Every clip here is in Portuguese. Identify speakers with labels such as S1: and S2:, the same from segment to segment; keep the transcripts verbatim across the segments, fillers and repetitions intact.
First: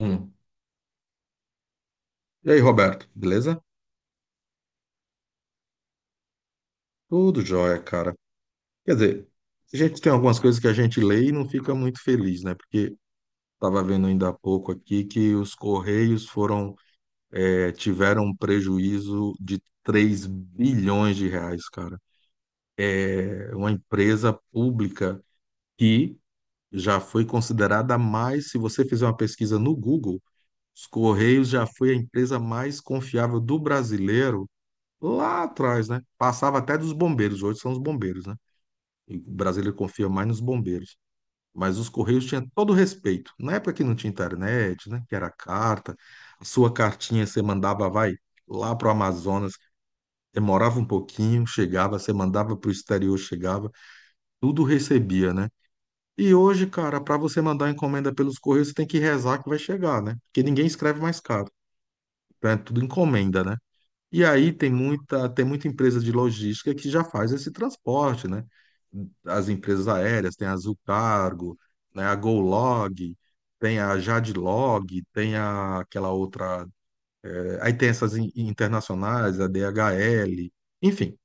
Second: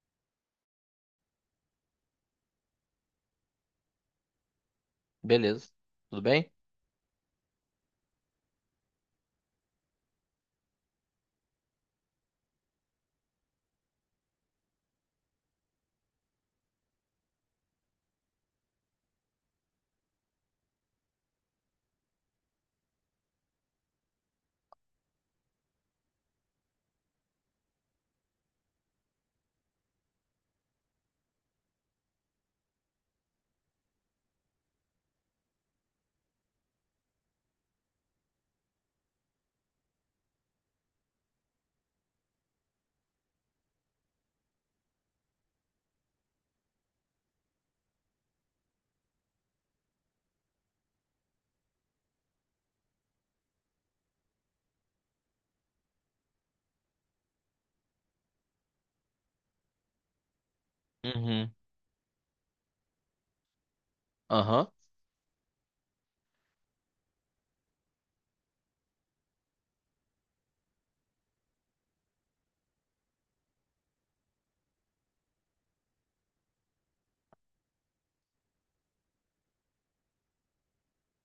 S1: Hum. E aí, Roberto, beleza?
S2: Beleza. Tudo bem?
S1: Tudo jóia, cara. Quer dizer, a gente tem algumas coisas que a gente lê e não fica muito feliz, né? Porque estava vendo ainda há pouco aqui que os Correios foram, eh, tiveram um prejuízo de três bilhões de reais, cara. É uma empresa pública que já foi considerada mais, se você fizer uma pesquisa no Google, os Correios já foi a empresa mais confiável do brasileiro lá atrás, né? Passava até dos bombeiros, hoje são os bombeiros, né? E Brasília confia mais nos bombeiros. Mas os Correios tinham todo o respeito. Na época que não tinha internet, né? Que era carta. A sua cartinha você mandava, vai, lá para o Amazonas, demorava um pouquinho, chegava, você mandava para o exterior, chegava, tudo recebia, né? E hoje, cara, para você mandar encomenda pelos Correios, você tem que rezar que vai chegar, né? Porque ninguém escreve mais caro.
S2: Uhum.
S1: Então é tudo encomenda, né? E aí
S2: Aham.
S1: tem muita, tem muita empresa de logística que já faz esse transporte, né? As empresas aéreas, tem a Azul Cargo, né? A GoLog, tem a Jadlog, tem a, aquela outra. eh, Aí tem essas in- internacionais, a D H L, enfim.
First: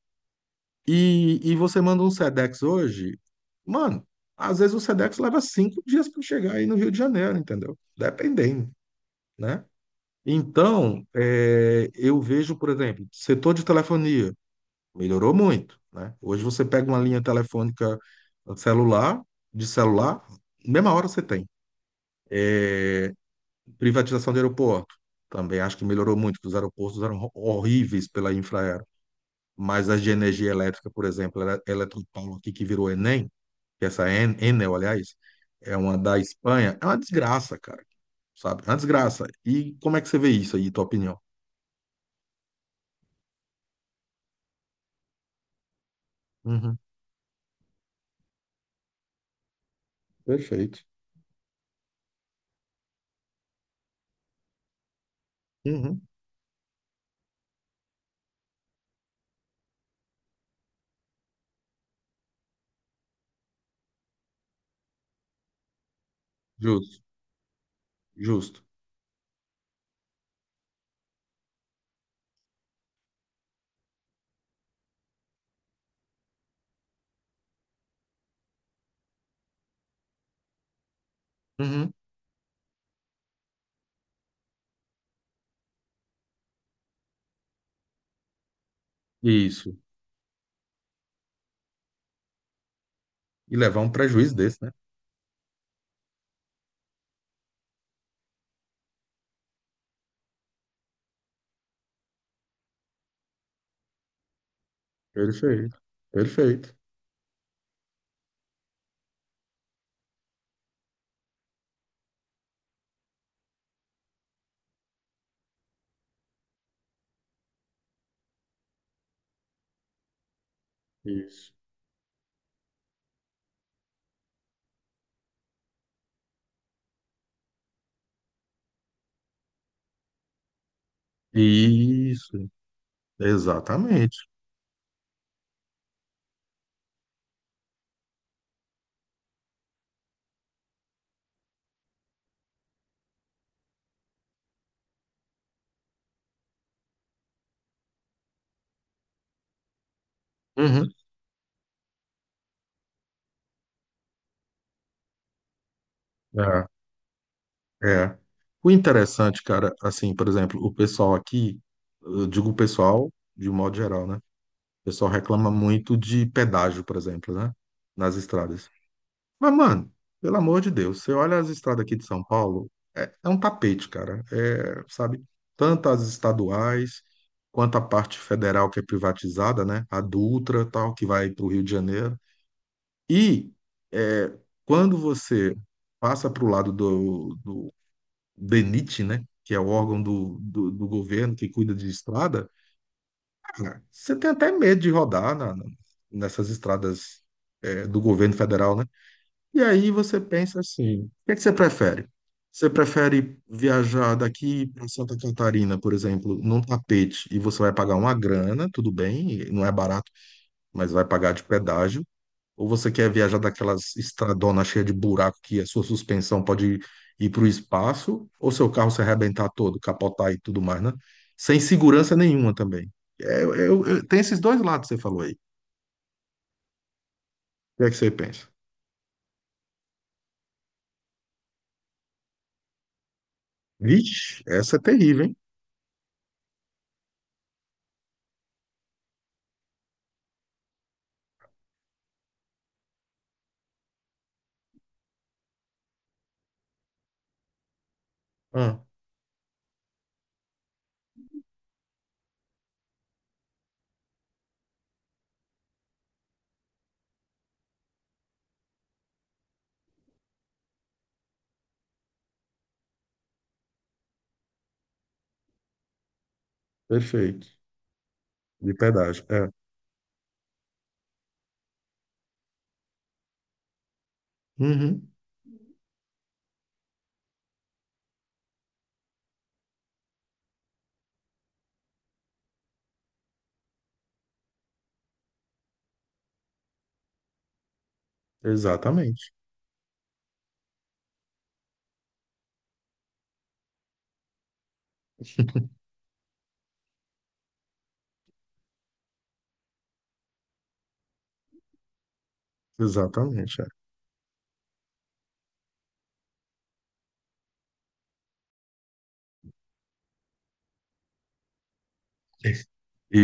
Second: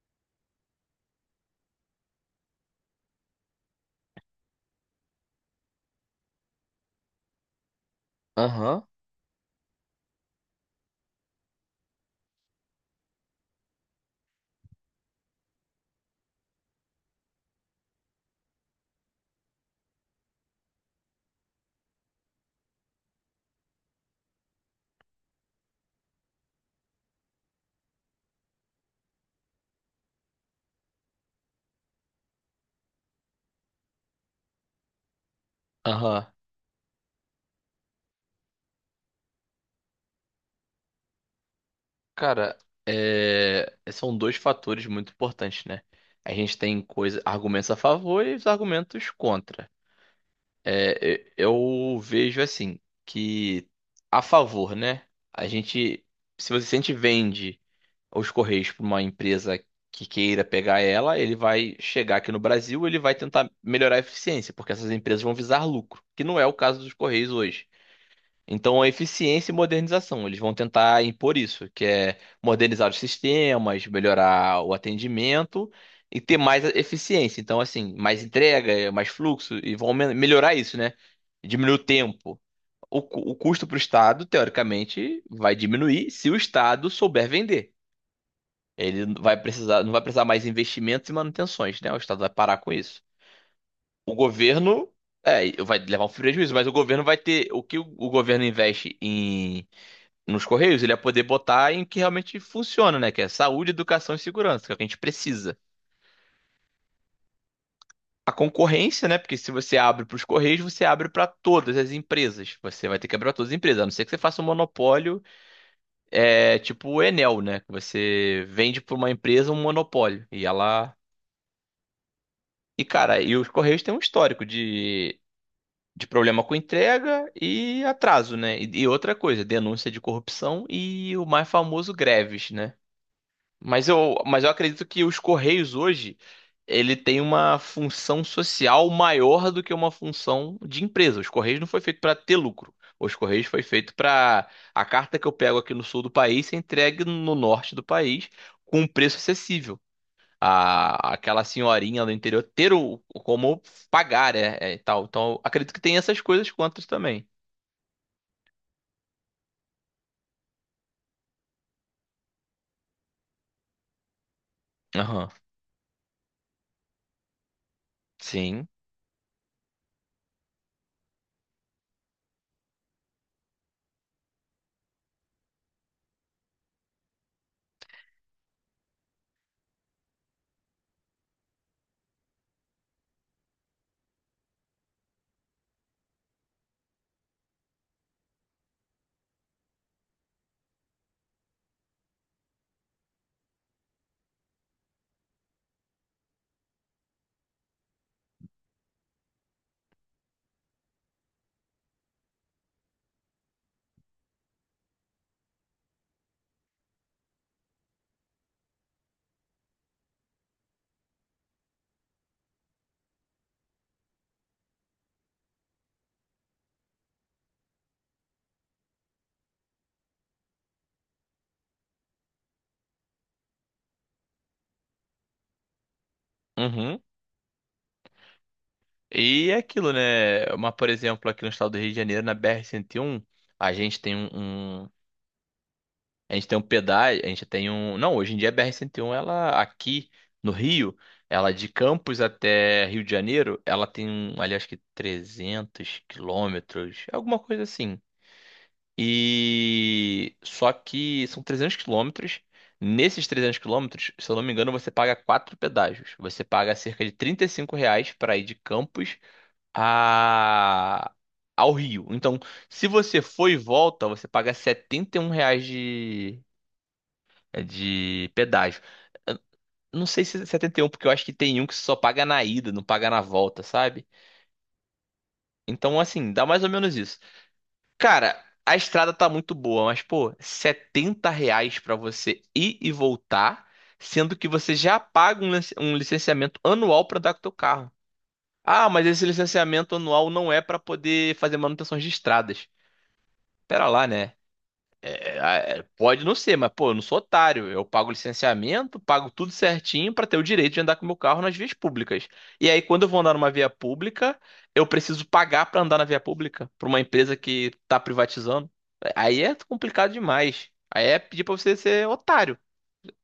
S1: E, e você manda um Sedex hoje, mano, às vezes o Sedex leva cinco dias para chegar aí no Rio de Janeiro, entendeu? Dependendo,
S2: Aham.
S1: né? Então, eh, eu vejo, por exemplo, setor de telefonia. Melhorou muito, né? Hoje você pega uma linha telefônica celular, de celular, mesma hora você tem. Privatização de aeroporto. Também acho que melhorou muito, que os aeroportos eram ho- horríveis pela Infraero. Mas as de energia elétrica, por exemplo, Ele- Eletropaulo aqui que virou Enem, que é essa En- Enel, aliás, é uma da
S2: Aham.
S1: Espanha, é uma desgraça, cara. Sabe? É uma desgraça. E como é que você vê isso aí, tua opinião?
S2: Cara, é... são dois fatores muito importantes, né? A gente
S1: Uhum,
S2: tem coisa... argumentos a favor e os argumentos contra.
S1: perfeito.
S2: É, e- eu vejo assim, que a favor, né? A
S1: Uhum,
S2: gente, se você se a gente vende os Correios para uma empresa que queira pegar ela, ele vai chegar aqui no Brasil, ele vai tentar melhorar a eficiência, porque essas empresas vão visar lucro, que não é o caso dos
S1: justo,
S2: Correios hoje.
S1: justo.
S2: Então, a eficiência e modernização, eles vão tentar impor isso, que é modernizar os sistemas, melhorar o atendimento e ter mais eficiência. Então, assim, mais entrega, é, mais fluxo, e vão me- melhorar isso, né? Diminuir o
S1: Uhum,
S2: tempo. O, cu- o custo para o Estado, teoricamente, vai diminuir se o Estado souber vender. Ele não vai
S1: isso.
S2: precisar, não vai precisar mais investimentos e manutenções, né? O Estado vai parar com isso.
S1: E levar um
S2: O
S1: prejuízo desse, né?
S2: governo, é, vai levar um prejuízo, mas o governo vai ter, o que o o governo investe em nos Correios, ele ia poder botar em que realmente funciona, né? Que é saúde, educação e segurança, que é o que a gente precisa.
S1: Perfeito, perfeito.
S2: A concorrência, né? Porque se você abre para os Correios, você abre para todas as empresas. Você vai ter que abrir para todas as empresas, a não ser que você faça um monopólio, é, tipo o Enel, né? Que você vende para uma empresa um monopólio e ela.
S1: Isso.
S2: E cara, e os Correios têm um histórico de, de problema com entrega e atraso, né? E, e outra coisa, denúncia de corrupção e o mais famoso
S1: Isso,
S2: greves, né? Mas eu,
S1: exatamente.
S2: mas eu acredito que os Correios hoje, ele tem uma função social maior do que uma função de empresa. Os Correios não foi feito para ter lucro. Os Correios foi feito para a carta que eu pego aqui no sul do país ser entregue no norte do país com um preço acessível.
S1: Uhum.
S2: A, aquela senhorinha do interior ter o, como pagar, é, é, e tal. Então, eu acredito que tem essas coisas quantas também.
S1: É, é. O interessante, cara, assim, por exemplo, o pessoal aqui, eu digo o pessoal de um modo geral, né? O pessoal
S2: Aham.
S1: reclama muito de pedágio, por exemplo, né? Nas estradas.
S2: Sim.
S1: Mas, mano, pelo amor de Deus, você olha as estradas aqui de São Paulo, é, é um tapete, cara. É, sabe? Tanto as estaduais quanto a parte federal que é privatizada, né? A Dutra, tal, que vai para o Rio de Janeiro. E é, quando você passa para o lado do, do denit, né, que é o órgão do, do, do governo que cuida de estrada, cara, você tem até medo de rodar na- na- nessas estradas é, do governo federal, né? E aí você pensa assim, o que é que você prefere? Você prefere viajar daqui para Santa Catarina, por exemplo, num tapete, e você vai pagar uma grana, tudo bem, não é barato, mas vai pagar de pedágio, ou você quer viajar daquelas estradonas cheias de buraco que a sua suspensão pode ir para o espaço, ou seu carro se arrebentar todo, capotar e tudo mais, né? Sem segurança nenhuma também. É, eu- eu- eu- tem esses dois lados que você falou aí. O
S2: Uhum.
S1: que é que você pensa?
S2: E é aquilo, né? Uma, por exemplo, aqui no estado do Rio de Janeiro, na B R cento e um, a gente tem um,
S1: Vixe, essa é
S2: um-
S1: terrível, hein?
S2: a gente tem um pedágio, a gente tem um, não, hoje em dia a B R cento e um, ela aqui no Rio, ela de Campos até Rio de Janeiro, ela tem um, ali acho que trezentos quilômetros, alguma coisa assim.
S1: Ah,
S2: E só que são trezentos quilômetros. Nesses trezentos quilômetros, se eu não me engano, você paga quatro pedágios. Você paga cerca de trinta e cinco reais para ir de Campos a- ao Rio. Então, se você for e volta, você paga R$ 71 reais de,
S1: perfeito.
S2: é, de
S1: De
S2: pedágio.
S1: pedágio.
S2: Eu
S1: É.
S2: não sei se é setenta e um, porque eu acho que tem um que só paga na ida, não paga na volta, sabe?
S1: Uhum,
S2: Então, assim, dá mais ou menos isso. Cara, a estrada tá muito boa, mas, pô, R$ 70 reais pra você ir e voltar, sendo que você já paga um lic- um licenciamento anual pra andar com o teu carro. Ah, mas esse
S1: exatamente.
S2: licenciamento anual não é pra poder fazer manutenções de estradas. Pera lá, né? É, a- é, pode não ser, mas pô, eu não sou otário. Eu pago licenciamento, pago tudo certinho pra ter o direito de andar com o meu carro nas vias públicas. E aí, quando eu vou andar numa
S1: Exatamente, é.
S2: via pública, eu preciso pagar pra andar na via pública pra uma empresa que tá privatizando. Aí é complicado demais. Aí é pedir pra você ser otário.
S1: E,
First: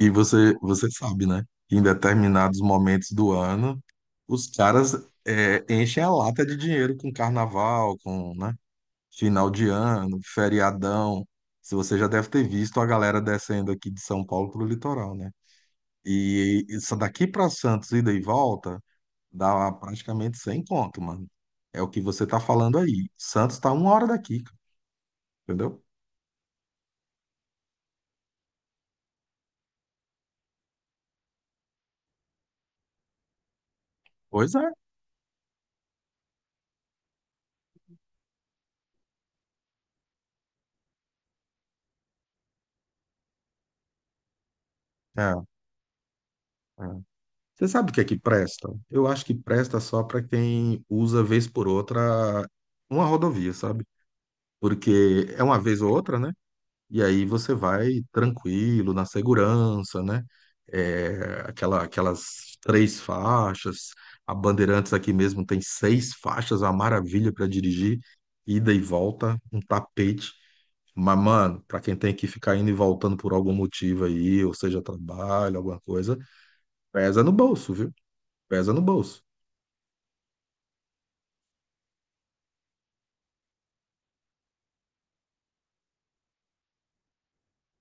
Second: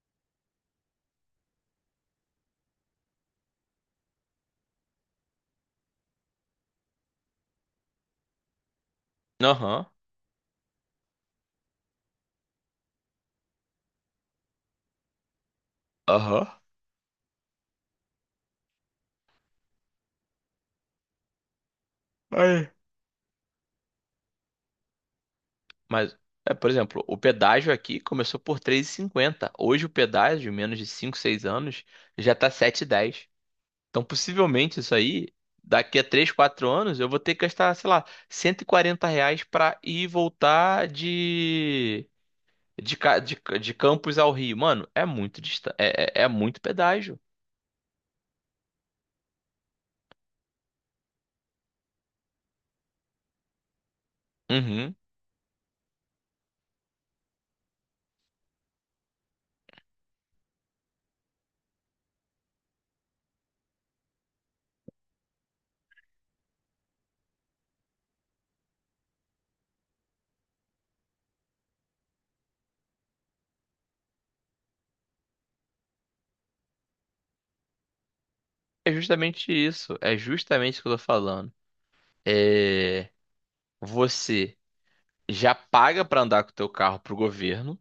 S1: e, e você, você sabe, né? Que em determinados momentos do ano, os caras é, enchem a lata de dinheiro com carnaval, com, né? Final de
S2: Aham,
S1: ano, feriadão. Se você já deve ter visto a galera descendo aqui de São Paulo pro litoral, né?
S2: aham.
S1: E isso daqui para Santos, ida e volta, dá praticamente cem conto, mano. É o que você tá
S2: Aí.
S1: falando aí. Santos tá uma hora daqui, entendeu?
S2: Mas, é, por exemplo, o pedágio aqui começou por três e cinquenta. Hoje o pedágio, menos de cinco, seis anos, já tá sete e dez. Então,
S1: Pois é.
S2: possivelmente, isso aí, daqui a três quatro anos, eu vou ter que gastar, sei lá, cento e quarenta reais pra ir e voltar de, de, ca- de, de Campos ao Rio. Mano, é muito
S1: É,
S2: distante, é, é, é muito
S1: é.
S2: pedágio.
S1: Você sabe o que é que presta? Eu acho que presta só para quem usa vez por outra uma rodovia, sabe?
S2: Uhum.
S1: Porque é uma vez ou outra, né? E aí você vai tranquilo, na segurança, né? É, aquela, aquelas três faixas, a Bandeirantes aqui mesmo tem seis faixas, uma maravilha para dirigir, ida e volta, um tapete. Mas, mano, pra quem tem que ficar indo e voltando por algum motivo aí, ou seja, trabalho, alguma coisa, pesa no bolso, viu? Pesa no
S2: É
S1: bolso.
S2: justamente isso. É justamente isso que eu tô falando. É, você já paga pra andar com o teu carro pro governo,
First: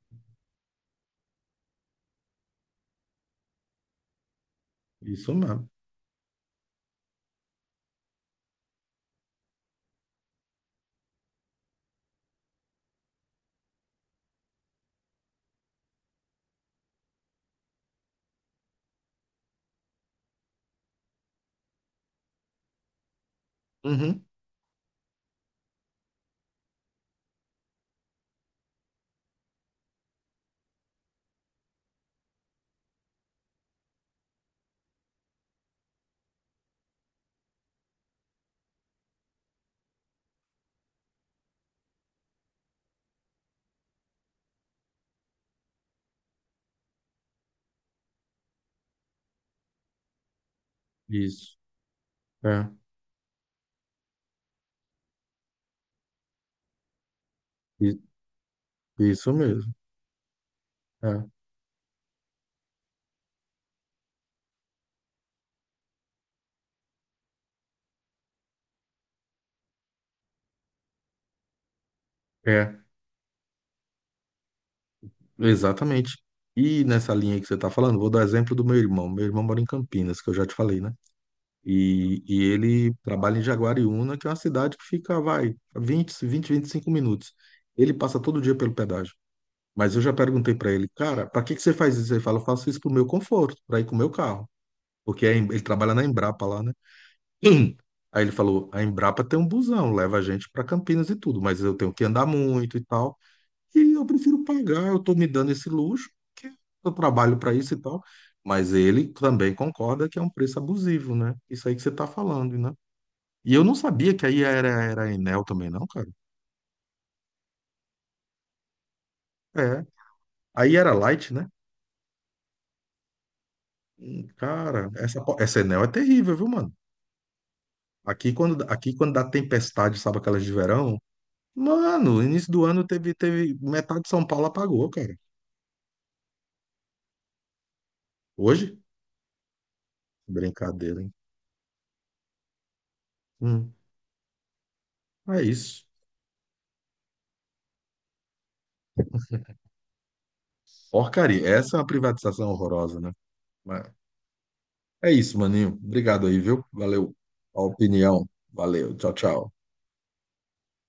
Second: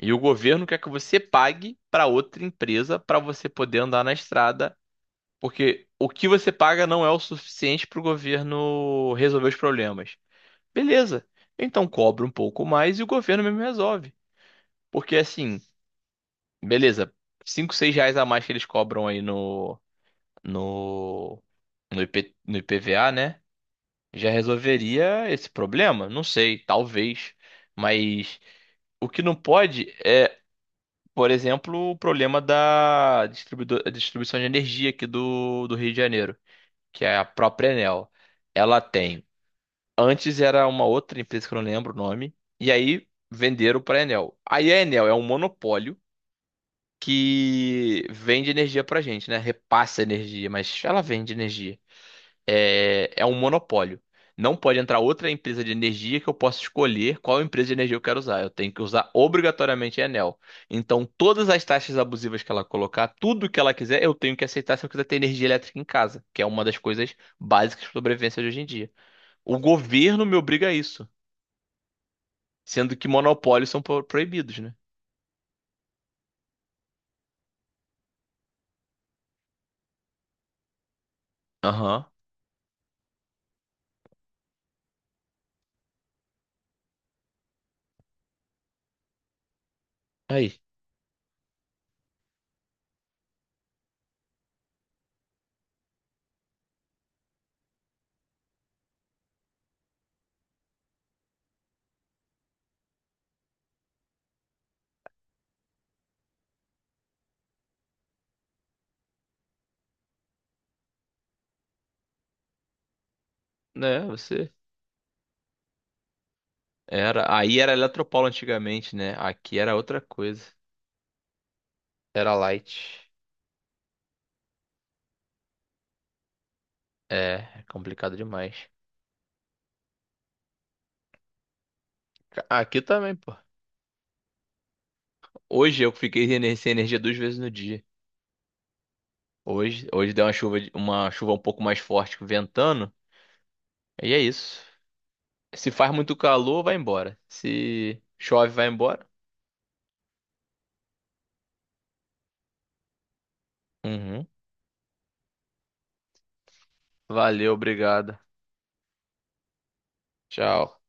S2: e o governo quer que você pague pra outra empresa pra você poder andar na estrada.
S1: Isso mesmo.
S2: Porque o que você paga não é o suficiente para o governo resolver os problemas. Beleza. Então cobra um pouco mais e o governo mesmo resolve. Porque assim, beleza, cinco, seis reais a mais que eles cobram aí no, no, no, IP no I P V A, né?
S1: Uhum.
S2: Já resolveria esse problema? Não sei, talvez. Mas o que não pode é, por exemplo, o problema da distribuido- distribuição de energia aqui do, do Rio de Janeiro, que é a própria Enel, ela tem. Antes era uma outra empresa que eu não lembro o nome, e aí venderam para a Enel. Aí a Enel é um monopólio que vende energia para gente, né? Repassa energia, mas ela vende
S1: Isso.
S2: energia.
S1: É.
S2: É, é um monopólio. Não pode entrar outra empresa de energia que eu possa escolher qual empresa de energia
S1: I-
S2: eu quero usar. Eu tenho que usar
S1: Isso mesmo.
S2: obrigatoriamente a Enel. Então,
S1: É.
S2: todas as taxas abusivas que ela colocar, tudo que ela quiser, eu tenho que aceitar se eu quiser ter energia elétrica em casa, que é uma das coisas básicas de sobrevivência de hoje em dia. O governo me obriga a isso,
S1: É.
S2: sendo que monopólios são pro- proibidos, né?
S1: Exatamente. E nessa linha que você está falando, vou dar exemplo do meu irmão. Meu irmão mora em Campinas, que eu já te falei, né?
S2: Aham.
S1: E, e ele trabalha em Jaguariúna, que é uma cidade que fica, vai, vinte vinte vinte e cinco minutos. Ele passa todo dia pelo pedágio. Mas eu já perguntei
S2: Aí,
S1: para ele, cara, para que que você faz isso? Ele fala, eu faço isso pro meu conforto, para ir com o meu carro. Porque é em- ele trabalha na Embrapa lá, né? Hum. Aí ele falou: a Embrapa tem um busão, leva a gente para Campinas e tudo, mas eu tenho que andar muito e tal. E eu prefiro pagar, eu estou me dando esse luxo, porque eu trabalho para isso e tal. Mas ele também concorda que é um preço abusivo, né? Isso aí que você está falando, né? E eu não
S2: né,
S1: sabia que aí
S2: você
S1: era, era a Enel também, não, cara.
S2: era, aí era Eletropaulo antigamente, né? Aqui era
S1: É.
S2: outra coisa.
S1: Aí era Light, né?
S2: Era Light.
S1: Hum, cara, essa, po- essa Enel é terrível, viu, mano?
S2: É, é complicado
S1: Aqui
S2: demais.
S1: quando, aqui quando dá tempestade, sabe aquelas de verão? Mano, início do
S2: Aqui
S1: ano
S2: também,
S1: teve,
S2: pô.
S1: teve metade de São Paulo apagou, cara.
S2: Hoje eu fiquei ener- sem energia duas vezes no dia.
S1: Hoje?
S2: Hoje, hoje deu uma chuva, de-
S1: Brincadeira,
S2: uma
S1: hein?
S2: chuva um pouco mais forte, ventando.
S1: Hum,
S2: E é isso.
S1: é
S2: Se
S1: isso.
S2: faz muito calor, vai embora. Se chove, vai embora.
S1: Porcaria. Essa é uma privatização horrorosa, né? Mas
S2: Uhum.
S1: é isso, maninho. Obrigado aí, viu? Valeu
S2: Valeu,
S1: a
S2: obrigado.
S1: opinião. Valeu. Tchau, tchau.
S2: Tchau.